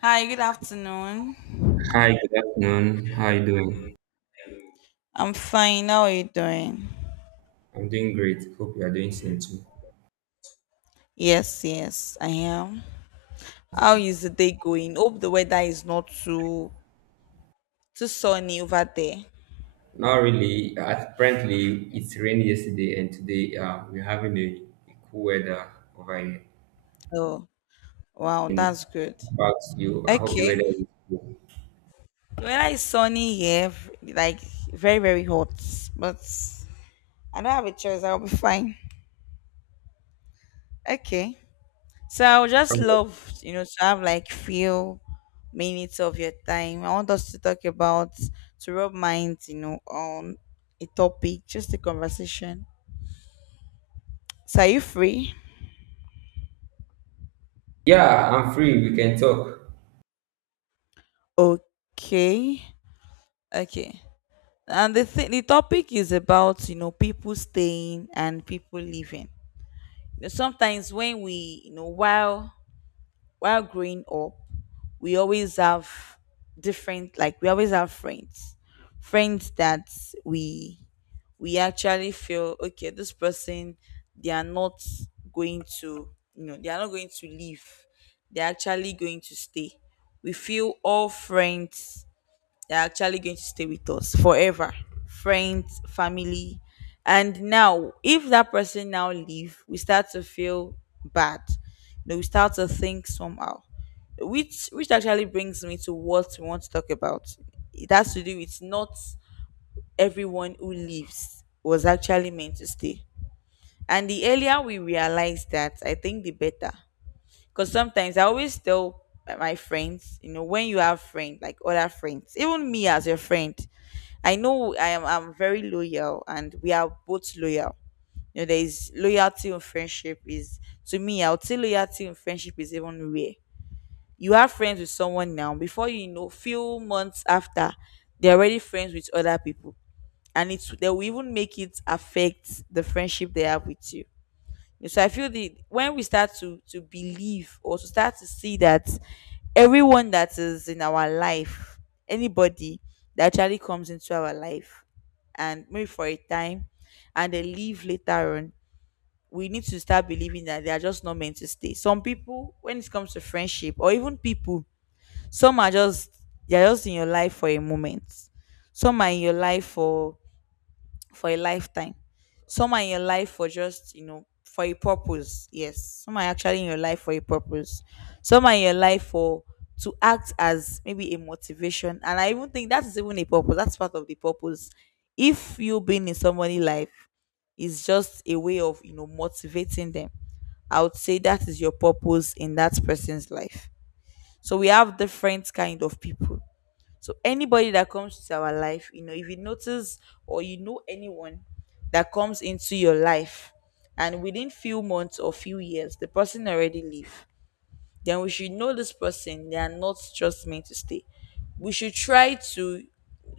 Hi, good afternoon. Hi, good afternoon. How are you doing? I'm fine. How are you doing? I'm doing great. Hope you are doing same too. Yes, yes, I am. How is the day going? Hope the weather is not too sunny over there. Not really. Apparently, it's rained yesterday, and today we're having a cool weather over here. Oh, wow, that's good. About you, I hope the weather Okay. is cool. The weather is sunny here, like very, very hot. But I don't have a choice. I'll be fine. Okay. So I would just love, to have like few minutes of your time. I want us to talk about to rub minds, on a topic, just a conversation. So are you free? Yeah, I'm free. We can talk. Okay. Okay. And the topic is about, you know, people staying and people leaving. You know, sometimes when we, while growing up, we always have different like we always have friends that we we actually feel okay, this person, they are not going to, you know, they are not going to leave, they're actually going to stay. We feel all friends, they're actually going to stay with us forever, friends, family. And now if that person now leave, we start to feel bad. You know, we start to think somehow, which actually brings me to what we want to talk about. It has to do with not everyone who leaves was actually meant to stay. And the earlier we realize that, I think the better. Because sometimes I always tell my friends, you know, when you have friends, like other friends, even me as your friend, I know I'm very loyal and we are both loyal. You know, there is loyalty in friendship is, to me, I would say loyalty in friendship is even rare. You are friends with someone now, before you know, few months after, they're already friends with other people, and it's they will even make it affect the friendship they have with you. So I feel the when we start to believe or to start to see that everyone that is in our life, anybody that actually comes into our life and maybe for a time and they leave later on, we need to start believing that they are just not meant to stay. Some people, when it comes to friendship or even people, some are just they're just in your life for a moment. Some are in your life for a lifetime. Some are in your life for just, you know, for a purpose. Yes. Some are actually in your life for a purpose. Some are in your life for to act as maybe a motivation. And I even think that is even a purpose. That's part of the purpose. If you being in somebody's life is just a way of, you know, motivating them, I would say that is your purpose in that person's life. So we have different kind of people, so anybody that comes to our life, you know, if you notice or you know anyone that comes into your life and within few months or few years the person already leave, then we should know this person, they are not just meant to stay. We should try to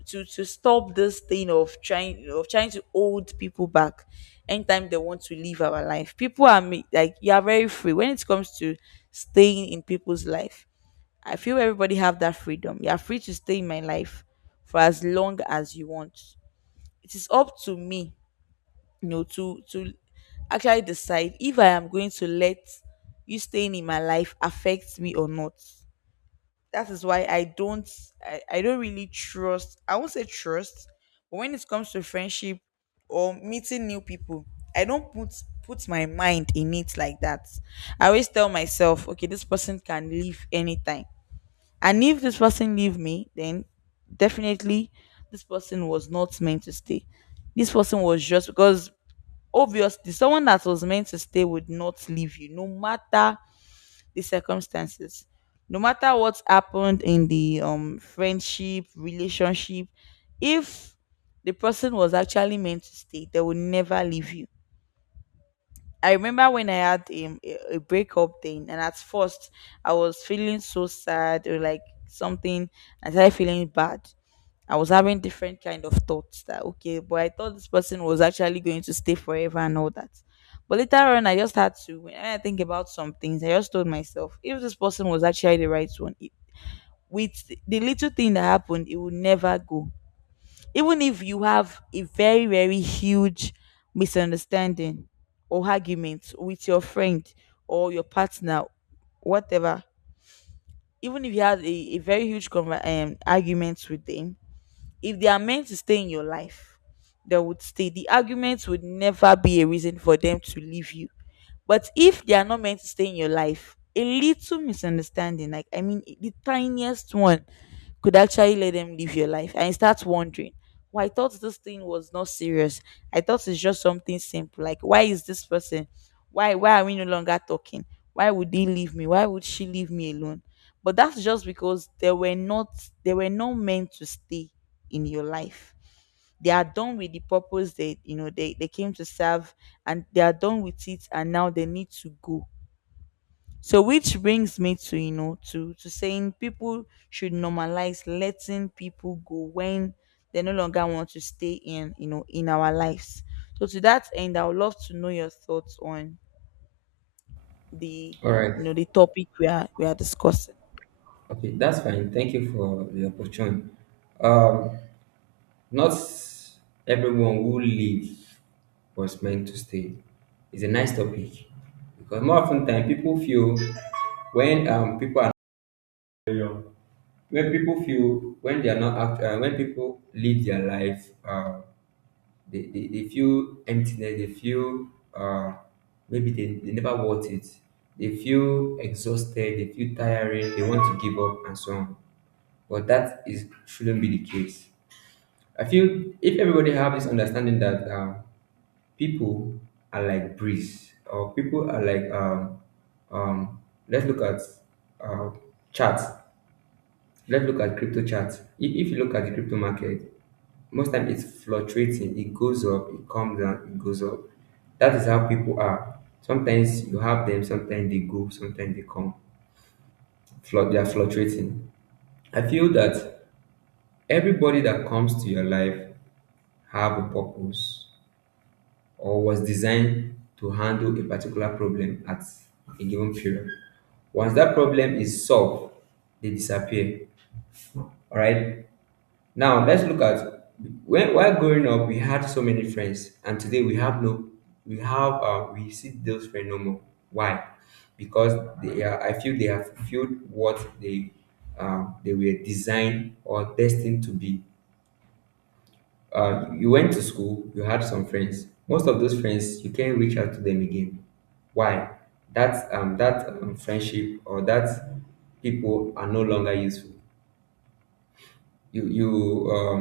to stop this thing of trying to hold people back anytime they want to leave our life. Like you are very free when it comes to staying in people's life. I feel everybody have that freedom. You are free to stay in my life for as long as you want. It is up to me, you know, to actually decide if I am going to let you staying in my life affect me or not. That is why I don't I don't really trust, I won't say trust, but when it comes to friendship or meeting new people, I don't put my mind in it like that. I always tell myself, okay, this person can leave anytime, and if this person leave me, then definitely this person was not meant to stay. This person was just because obviously someone that was meant to stay would not leave you, no matter the circumstances, no matter what's happened in the friendship, relationship. If the person was actually meant to stay, they will never leave you. I remember when I had a breakup thing, and at first I was feeling so sad or like something. I started feeling bad. I was having different kind of thoughts that okay, but I thought this person was actually going to stay forever and all that. But later on, I just had to. When I think about some things, I just told myself, if this person was actually the right one, it, with the little thing that happened, it would never go. Even if you have a very very huge misunderstanding or argument with your friend or your partner, whatever, even if you have a, a very huge argument with them, if they are meant to stay in your life, they would stay. The arguments would never be a reason for them to leave you. But if they are not meant to stay in your life, a little misunderstanding, like I mean the tiniest one, could actually let them live your life and you start wondering, well, I thought this thing was not serious, I thought it's just something simple, like why is this person, why are we no longer talking, why would he leave me, why would she leave me alone? But that's just because they were not, they were not meant to stay in your life. They are done with the purpose they, you know, they came to serve, and they are done with it, and now they need to go. So which brings me to, you know, to saying people should normalize letting people go when they no longer want to stay in, you know, in our lives. So to that end, I would love to know your thoughts on the, All right. you know, the topic we are discussing. Okay, that's fine. Thank you for the opportunity. Um, Not everyone who lives was meant to stay. It's a nice topic because more often than people feel when people are when people feel when they are not when people live their life they feel emptiness, they feel uh, maybe they never worth it, they feel exhausted, they feel tiring, they want to give up and so on, but that is shouldn't be the case. I feel if everybody have this understanding that people are like breeze, or people are like um, let's look at uh, charts. Let's look at crypto charts. If you look at the crypto market, most time it's fluctuating. It goes up, it comes down, it goes up. That is how people are. Sometimes you have them, sometimes they go, sometimes they come. They are fluctuating. I feel that everybody that comes to your life have a purpose or was designed to handle a particular problem at a given period. Once that problem is solved, they disappear. All right. Now let's look at when, while growing up, we had so many friends and today we have no, we have we see those friends no more. Why? Because they are, I feel they have fulfilled what they were designed or destined to be. You went to school, you had some friends. Most of those friends you can't reach out to them again. Why? That that friendship or that people are no longer useful. You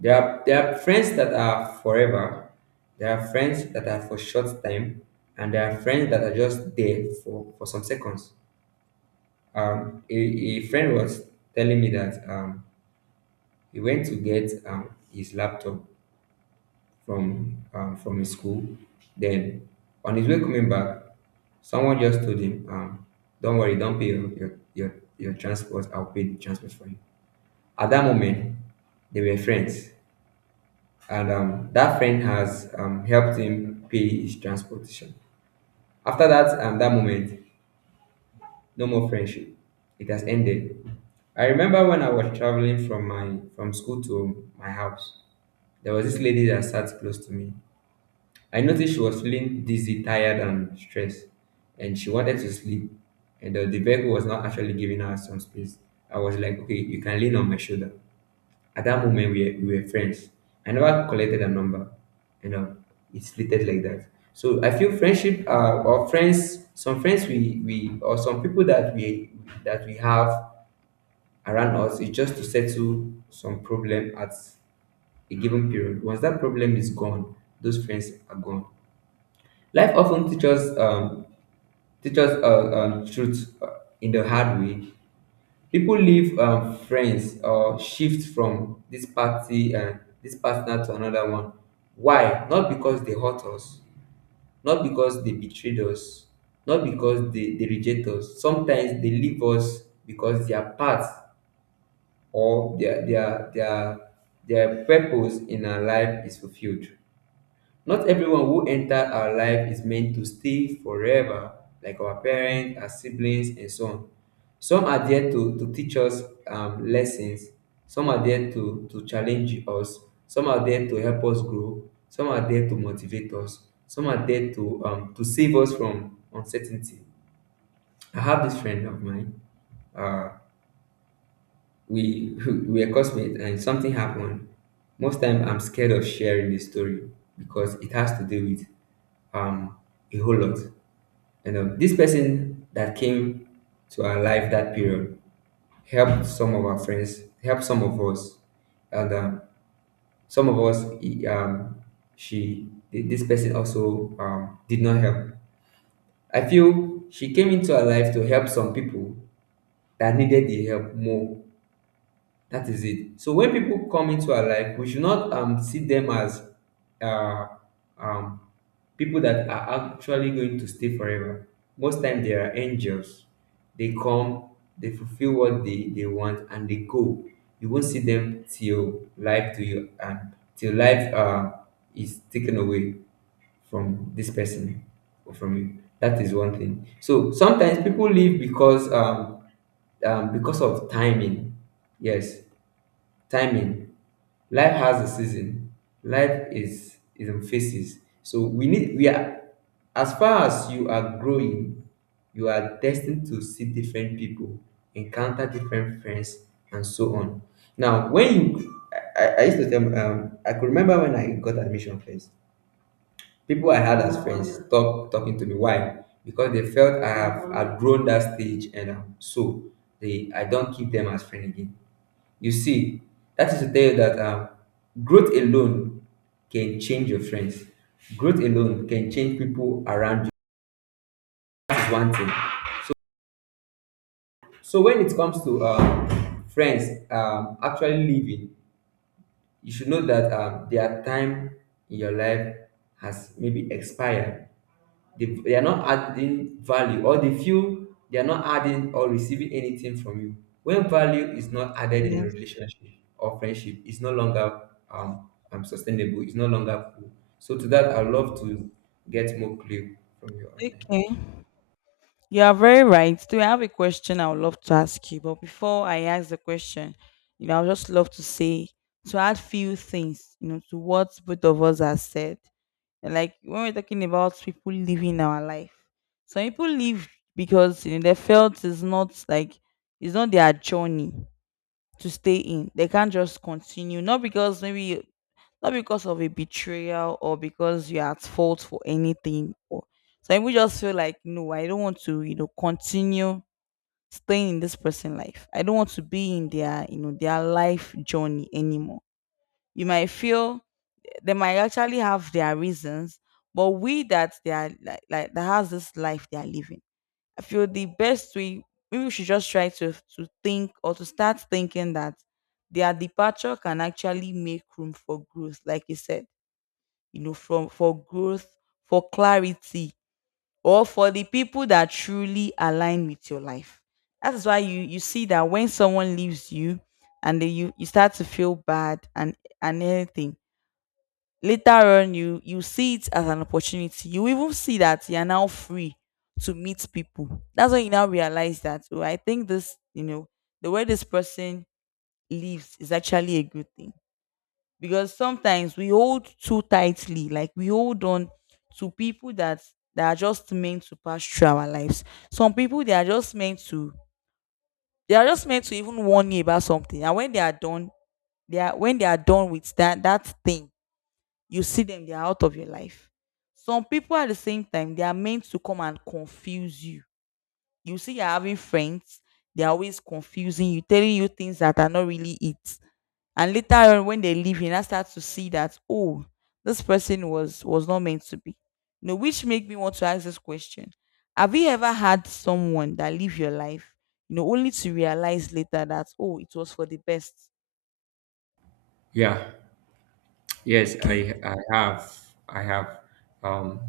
there are friends that are forever, there are friends that are for short time, and there are friends that are just there for some seconds. A friend was telling me that he went to get his laptop from his school, then on his way coming back, someone just told him, "Don't worry, don't pay your your transport, I'll pay the transport for you." At that moment, they were friends, and that friend has helped him pay his transportation. After that, that moment, no more friendship. It has ended. I remember when I was traveling from my from school to my house. There was this lady that sat close to me. I noticed she was feeling dizzy, tired, and stressed, and she wanted to sleep. And the vehicle was not actually giving her some space. I was like, okay, you can lean on my shoulder. At that moment, we were friends. I never collected a number, you know, it slid like that. So I feel friendship, or friends, some friends we or some people that we have around us is just to settle some problem at a given period. Once that problem is gone, those friends are gone. Life often teaches teaches truth in the hard way. Pipo leave friends or shift from dis party dis partner to anoda one. Why? Not becos dey hurt us, not becos dey betrayed us, not becos dey reject us. Sometimes dey leave us becos dia part or dia dia purpose in our life is fulfilled. Not everyone who enters our life is meant to stay forever, like our parents, our siblings, and so on. Some are there to teach us lessons, some are there to challenge us, some are there to help us grow, some are there to motivate us, some are there to save us from uncertainty. I have this friend of mine. Uh, we we were classmates, and something happened. Most time, I'm scared of sharing this story because it has to do with um, a whole lot. And this person that came to our life that period helped some of our friends, helped some of us, and some of us, she, this person also did not help. I feel she came into our life to help some people that needed the help more. That is it. So when people come into our life, we should not see them as uh, um, people that are actually going to stay forever. Most times they are angels. They come, they fulfill what they want and they go. You won't see them till life to you and till life is taken away from this person or from you. That is one thing. So sometimes people leave because of timing. Yes, timing. Life has a season, life is in phases, so we need, we are, as far as you are growing, you are destined to see different people, encounter different friends, and so on. Now when you I used to tell I could remember when I got admission first, people I had as friends stop talking to me. Why? Because they felt I have outgrown that stage, and so they I don't keep them as friend again. You see, that is to tell you that growth alone can change your friends. Growth alone can change people around you. That is one thing. So when it comes to friends actually leaving, you should know that their time in your life has maybe expired. They are not adding value, or they feel they are not adding or receiving anything from you. When value is not added in a Yes. relationship or friendship, it's no longer sustainable, it's no longer cool. So to that, I'd love to get more clue from your end. Okay. You are very right. Do I have a question I would love to ask you? But before I ask the question, you know, I would just love to say to add few things, you know, to what both of us have said. And like when we're talking about people living our life, some people live because you know they felt it's not like it's not their journey to stay in. They can't just continue. Not because maybe not because of a betrayal or because you're at fault for anything or so we just feel like no, I don't want to, you know, continue staying in this person's life, I don't want to be in their, you know, their life journey anymore. You might feel they might actually have their reasons, but we that they are like that has this life they are living. I feel the best way, maybe we should just try to think or to start thinking that their departure can actually make room for growth, like you said, you know, from for growth, for clarity, or for the people that truly align with your life. That is why you see that when someone leaves you and then you start to feel bad and anything, later on you see it as an opportunity, you even see that you're now free to meet people. That's when you now realize that, oh, I think this, you know, the way this person lives is actually a good thing. Because sometimes we hold too tightly, like we hold on to people that that are just meant to pass through our lives. Some people they are just meant to they are just meant to even warn you about something, and when they are done, they are when they are done with that thing, you see them, they are out of your life. Some people at the same time they are meant to come and confuse you. You see you're having friends, they're always confusing you, telling you things that are not really it. And later on when they leave, you now start to see that, oh, this person was not meant to be. You know, which make me want to ask this question. Have you ever had someone that live your life, you know, only to realize later that, oh, it was for the best? Yeah. Yes, Okay. I have, I have um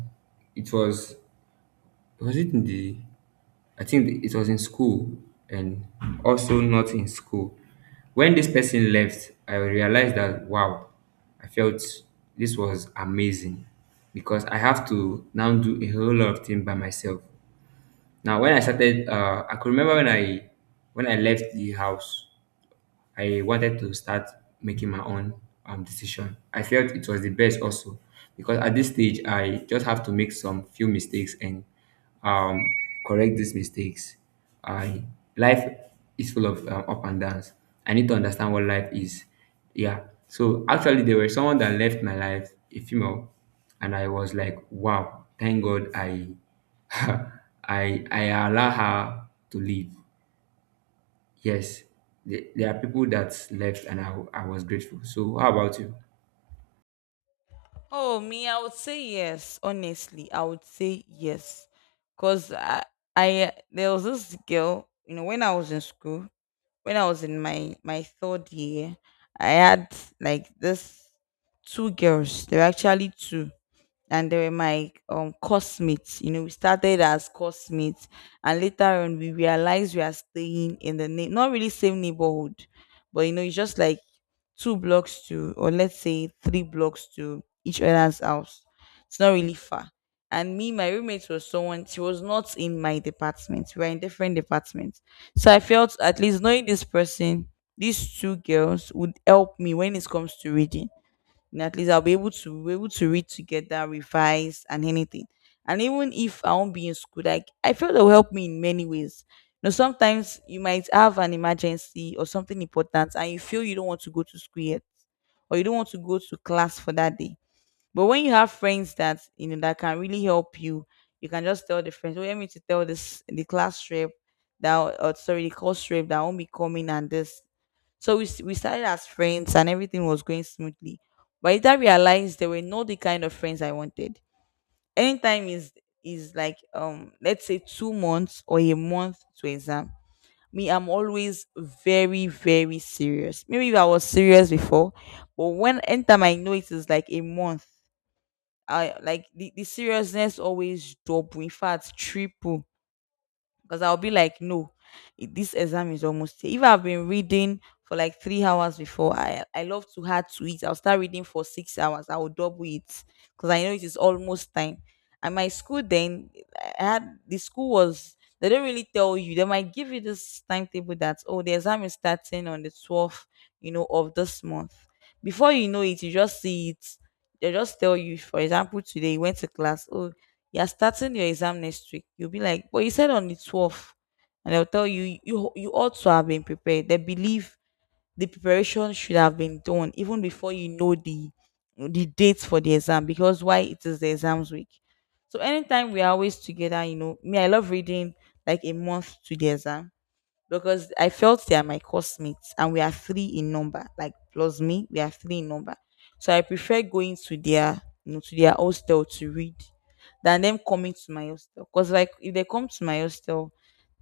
it Was it in the? I think it was in school, and also not in school. When this person left, I realized that, wow, I felt this was amazing because I have to now do a whole lot of things by myself. Now, when I started, I could remember when I left the house. I wanted to start making my own decision. I felt it was the best also because at this stage I just have to make some few mistakes and um, correct these mistakes. I Life is full of up and downs. I need to understand what life is. Yeah. So actually, there was someone that left my life, a female, and I was like, wow, thank God I I allow her to live. Yes, there are people that left, and I was grateful. So, how about you? Oh, me, I would say yes, honestly, I would say yes. Because I there was this girl, you know, when I was in school, when I was in my third year, I had like this two girls. They were actually two, and they were my course mates. You know, we started as course mates, and later on we realized we are staying in the name, not really same neighborhood, but you know, it's just like two blocks to, or let's say three blocks to each other's house. It's not really far. And me, my roommate was someone, she was not in my department. We were in different departments. So I felt at least knowing this person, these two girls would help me when it comes to reading, and at least I'll be able to read together, revise, and anything. And even if I won't be in school, like I feel it will help me in many ways. You know, sometimes you might have an emergency or something important, and you feel you don't want to go to school yet, or you don't want to go to class for that day. But when you have friends that you know that can really help you, you can just tell the friends, "Oh, let me to tell this the class rep that, or sorry, the course rep that won't be coming and this." So we started as friends and everything was going smoothly. But later I realized they were not the kind of friends I wanted. Anytime is like, let's say, 2 months or a month to exam. Me, I'm always very, very serious. Maybe if I was serious before, but when anytime I know it is like a month, I like the seriousness always double, in fact, triple, because I'll be like, no, this exam is almost here. If I've been reading for like 3 hours before, I love to add to it. I'll start reading for 6 hours. I will double it because I know it is almost time. And my school then, I had the school was they don't really tell you. They might give you this timetable that, oh, the exam is starting on the 12th, you know, of this month. Before you know it, you just see it. They just tell you, for example, today you went to class. Oh, you're starting your exam next week. You'll be like, but you said on the 12th. And they'll tell you, you ought to have been prepared. They believe the preparation should have been done even before you know the dates for the exam, because why, it is the exams week. So anytime we are always together. You know, me, I love reading like a month to the exam, because I felt they are my classmates and we are three in number, like, plus me, we are three in number. So I prefer going to their, you know, to their hostel to read than them coming to my hostel. Because like, if they come to my hostel,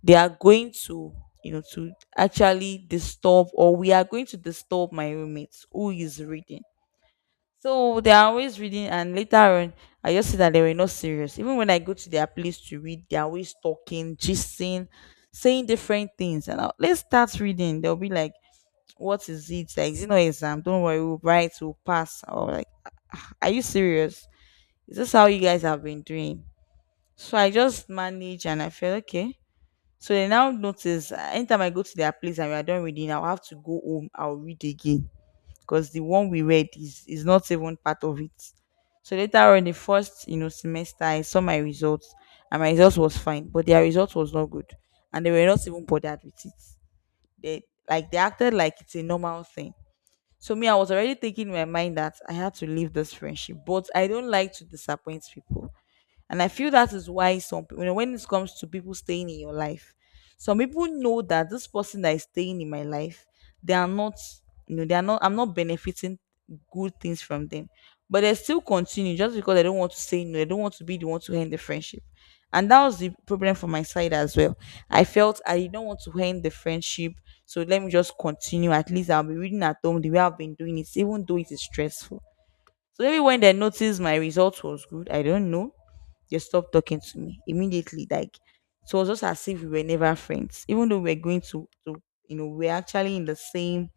they are going to, you know, to actually disturb, or we are going to disturb my roommates who is reading. So they are always reading, and later on, I just see that they were not serious. Even when I go to their place to read, they are always talking, gisting, saying different things. And I'll, let's start reading. They'll be like, "What is it? Like, is it not exam? Don't worry, we'll write, we'll pass." Or like, "Ah, are you serious? Is this how you guys have been doing?" So I just manage, and I feel okay. So they now notice. Anytime I go to their place and we are done reading, I'll have to go home. I'll read again because the one we read is not even part of it. So later on, the first, you know, semester, I saw my results, and my results was fine, but their results was not good. And they were not even bothered with it. They, like, they acted like it's a normal thing. So me, I was already thinking in my mind that I had to leave this friendship, but I don't like to disappoint people. And I feel that is why you know, when it comes to people staying in your life, some people know that this person that is staying in my life, they are not, you know, they are not. I'm not benefiting good things from them, but they still continue just because they don't want to say no. They don't want to be the one to end the friendship, and that was the problem from my side as well. I felt I did not want to end the friendship, so let me just continue. At least I'll be reading at home the way I've been doing it, even though it is stressful. So maybe when they noticed my result was good, I don't know, they stopped talking to me immediately. Like, it was just as if we were never friends, even though we're going to, you know, we are actually in the same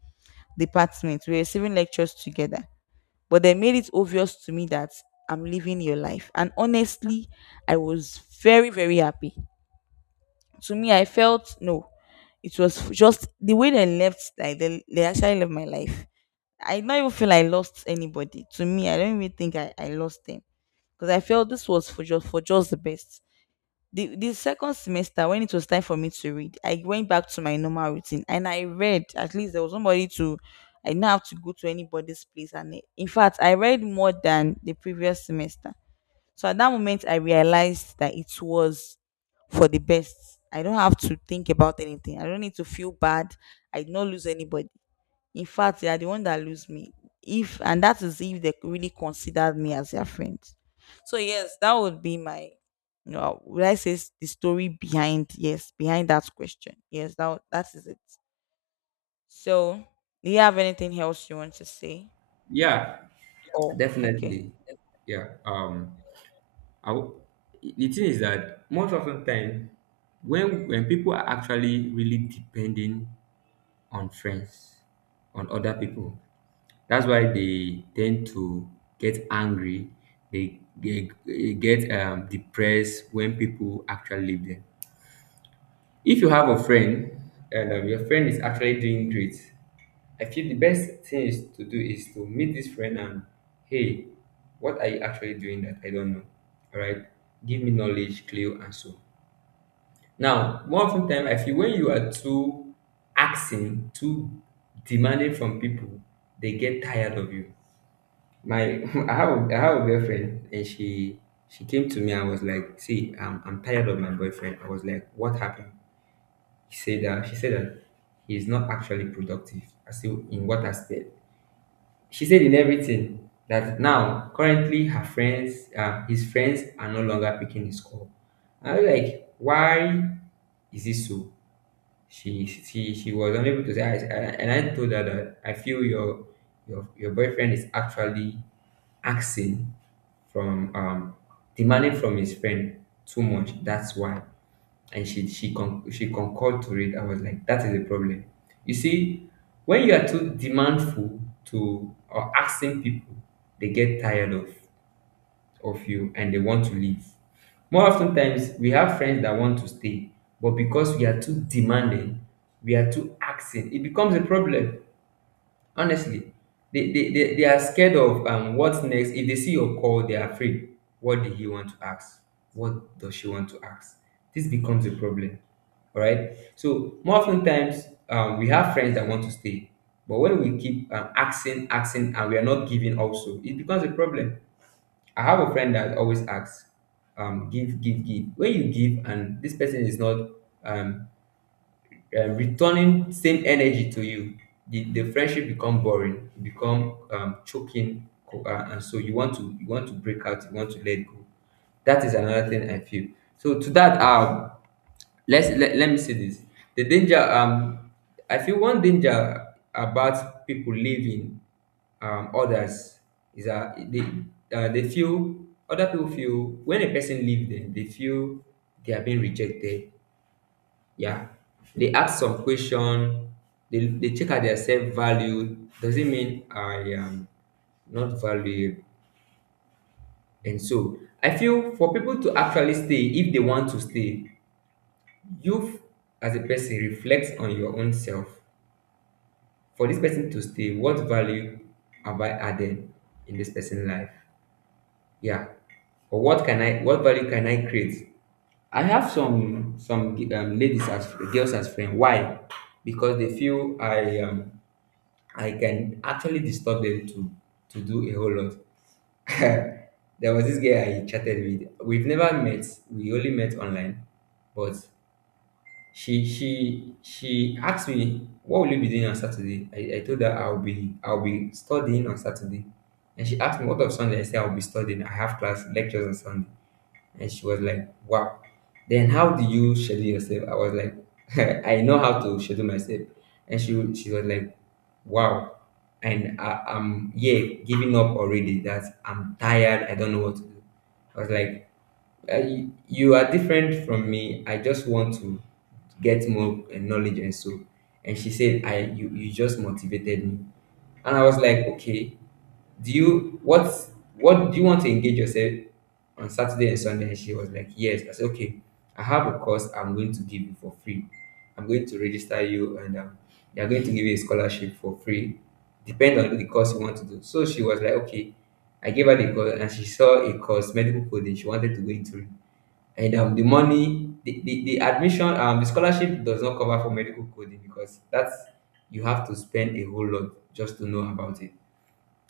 department, we're receiving lectures together. But they made it obvious to me that I'm living your life. And honestly, I was very, very happy. To me, I felt no, it was just the way they left, like they actually left my life. I don't even feel I lost anybody. To me, I don't even think I lost them, because I felt this was for just the best. The second semester, when it was time for me to read, I went back to my normal routine and I read. At least there was somebody to. I didn't have to go to anybody's place, and in fact, I read more than the previous semester. So at that moment I realized that it was for the best. I don't have to think about anything. I don't need to feel bad. I did not lose anybody. In fact, they are the one that lose me. If, and that is if, they really considered me as their friend. So yes, that would be my, you know, would I say, the story behind, yes, behind that question. Yes, that would, that is it. So do you have anything else you want to say? Yeah, Oh, okay. definitely. Yeah. I, w- the thing is that most of the time, when people are actually really depending on friends, on other people, that's why they tend to get angry. They get depressed when people actually leave them. If you have a friend and your friend is actually doing great, I feel the best thing is to do is to meet this friend and, hey, what are you actually doing that I don't know? All right, give me knowledge, clue, and so. Now, more often time, I feel when you are too asking, too demanding from people, they get tired of you. My, I have, I have a girlfriend, and she came to me and was like, "See, I'm tired of my boyfriend." I was like, "What happened?" He said that She said that he's not actually productive. I said, "In what aspect?" She said in everything, that now currently his friends are no longer picking his call. I was like, why is this so? She was unable to say. And I told her that I feel your your boyfriend is actually asking from demanding from his friend too much. That's why. And she she concurred to it. I was like, that is a problem. You see, when you are too demandful to or asking people, they get tired of you and they want to leave. More often times, we have friends that want to stay, but because we are too demanding, we are too asking, it becomes a problem honestly. They, they are scared of what's next. If they see your call they are afraid. What did he want to ask? What does she want to ask? This becomes a problem. All right, so more often times, we have friends that want to stay, but when we keep asking and we are not giving also, it becomes a problem. I have a friend that always asks. Give. When you give and this person is not, um, returning same energy to you, the friendship become boring. It become choking, and so you want to break out, you want to let go. That is another thing I feel. So to that, let me say this. The danger, I feel one danger about people leaving others, is that they feel, other people feel, when a person leave them, they feel they are being rejected. Yeah. They ask some question. They check at their self value. Does it mean I am not valuable? And so I feel, for people to actually stay, if they want to stay, you as a person reflect on your own self. For this person to stay, what value have I added in this person's life? Yeah. Or what can I? What value can I create? I have some ladies as girls as friend. Why? Because they feel I can actually disturb them to do a whole lot. There was this girl I chatted with. We've never met. We only met online, but she asked me, "What will you be doing on Saturday?" I told her I'll be studying on Saturday, and she asked me, "What of Sunday?" I said I'll be studying. I have class lectures on Sunday. And she was like, "Wow. Then how do you schedule yourself?" I was like, "I know how to schedule myself," and she was like, "Wow." And I'm, yeah, giving up already. That I'm tired. I don't know what to do. I was like, you are different from me. I just want to get more knowledge and so." And she said, "I, you just motivated me." And I was like, "Okay, do you what do you want to engage yourself on Saturday and Sunday?" And she was like, "Yes." I said, "Okay, I have a course I'm going to give you for free. I'm going to register you, and they're going to give you a scholarship for free, depending on the course you want to do." So she was like, "Okay." I gave her the course and she saw a course, medical coding, she wanted to go into it. And the money, the admission, the scholarship does not cover for medical coding, because that's, you have to spend a whole lot just to know about it.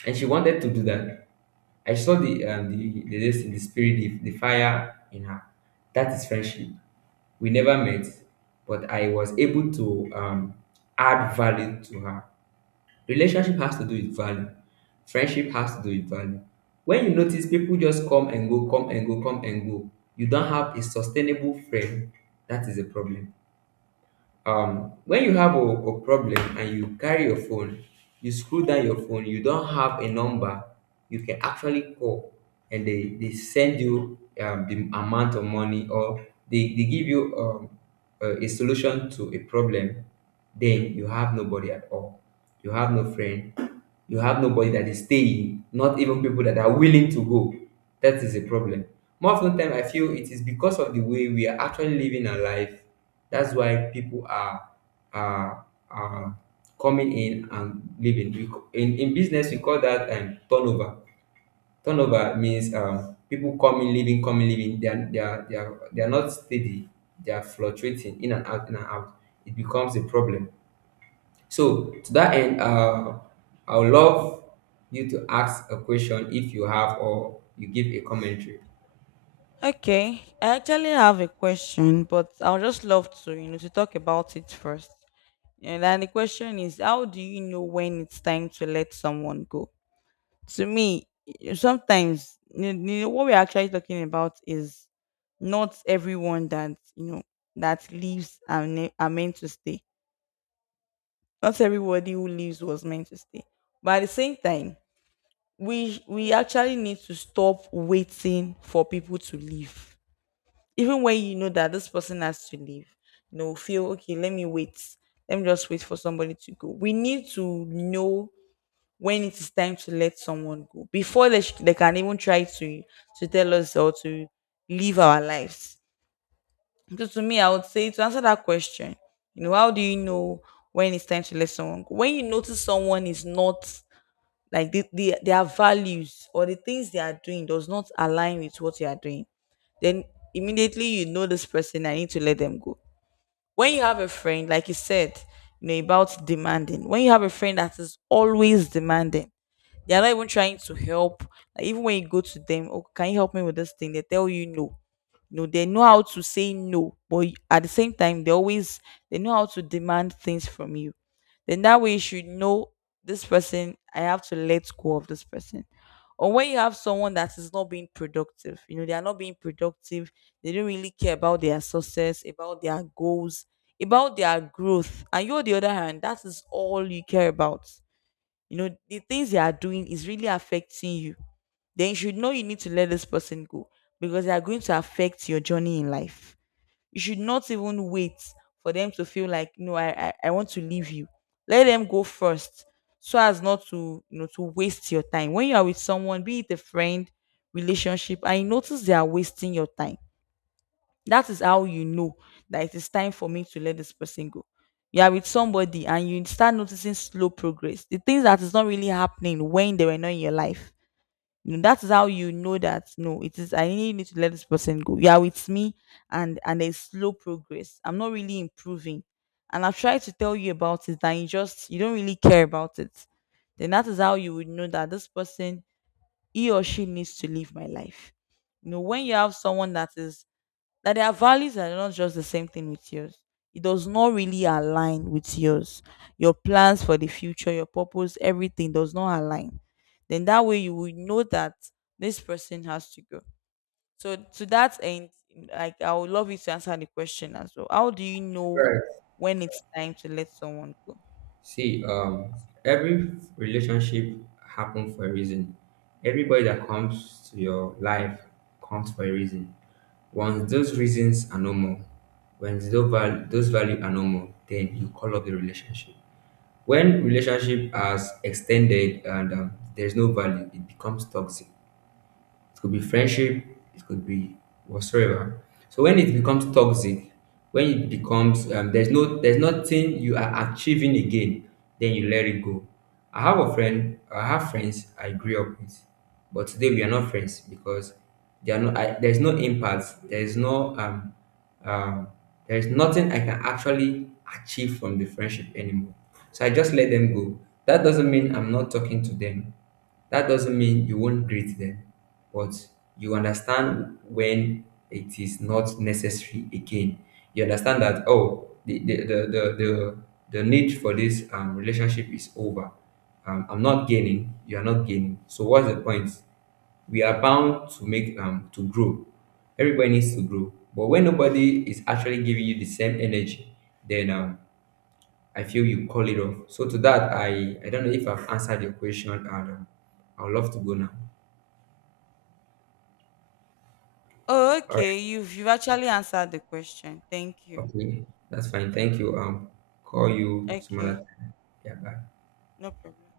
And she wanted to do that. I saw the the spirit, the fire in her. That is friendship. We never met, but I was able to add value to her. Relationship has to do with value. Friendship has to do with value. When you notice people just come and go, come and go, come and go, you don't have a sustainable friend. That is a problem. When you have a problem and you carry your phone, you screw down your phone, you don't have a number you can actually call, and they send you the amount of money, or they give you a solution to a problem, then you have nobody at all. You have no friend. You have nobody that is staying, not even people that are willing to go. That is a problem. More often time, I feel it is because of the way we are actually living our life. That's why people are, are, are coming in and leaving. In business, we call that turnover. Turnover means people coming, leaving, coming, leaving. They are not steady. They are fluctuating in and out, in and out. It becomes a problem. So to that end, I would love you to ask a question if you have, or you give a commentary. Okay. I actually have a question, but I would just love to, you know, to talk about it first. And then the question is, how do you know when it's time to let someone go? To me, sometimes, you know, what we're actually talking about is, not everyone that you know that leaves are, are meant to stay. Not everybody who leaves was meant to stay. But at the same time, we actually need to stop waiting for people to leave. Even when you know that this person has to leave, you know, feel okay. Let me wait. Let me just wait for somebody to go. We need to know when it is time to let someone go before they can even try to tell us, or to live our lives. So to me, I would say, to answer that question, you know, how do you know when it's time to let someone go? When you notice someone is not, like, their values or the things they are doing does not align with what you are doing, then immediately you know this person, I need to let them go. When you have a friend, like you said, you know, about demanding, when you have a friend that is always demanding, they are not even trying to help. Like, even when you go to them, oh, can you help me with this thing, they tell you no. No, they know how to say no, but at the same time, they always, they know how to demand things from you. Then that way you should know, this person, I have to let go of this person. Or when you have someone that is not being productive, you know, they are not being productive, they don't really care about their success, about their goals, about their growth. And you, on the other hand, that is all you care about. You know, the things they are doing is really affecting you. Then you should know you need to let this person go, because they are going to affect your journey in life. You should not even wait for them to feel like, no, I want to leave you. Let them go first, so as not to, you know, to waste your time. When you are with someone, be it a friend, relationship, and you notice they are wasting your time, that is how you know that it is time for me to let this person go. You are with somebody and you start noticing slow progress, the things that is not really happening when they were not in your life. You know, that is how you know that, no, it is, I really need to let this person go. You are with me, and there's slow progress, I'm not really improving, and I've tried to tell you about it, and you just, you don't really care about it. Then that is how you would know that this person, he or she, needs to leave my life. You know, when you have someone that is, that their values are not just the same thing with yours. It does not really align with yours. Your plans for the future, your purpose, everything does not align. Then that way you will know that this person has to go. So to that end, like, I would love you to answer the question as well. How do you know Right. when it's time to let someone go? See, every relationship happens for a reason. Everybody that comes to your life comes for a reason. Once those reasons are normal, when those value are normal, then you call up the relationship. When relationship has extended and, there's no value, it becomes toxic. It could be friendship, it could be whatsoever. So when it becomes toxic, when it becomes, there's no, there's nothing you are achieving again, then you let it go. I have a friend, I have friends I grew up with, but today we are not friends because there are there's no impact, there's no um there's nothing I can actually achieve from the friendship anymore. So I just let them go. That doesn't mean I'm not talking to them. That doesn't mean you won't greet them, but you understand when it is not necessary again. You understand that, oh, the need for this relationship is over. I'm not gaining. You are not gaining. So what's the point? We are bound to make to grow. Everybody needs to grow. But when nobody is actually giving you the same energy, then I feel you call it off. So to that, I don't know if I've answered your question, and I would love to go now. Oh, All right. okay. You've actually answered the question. Thank you. Okay, that's fine. Thank you. Call you some other Okay, time. Yeah, bye. no problem.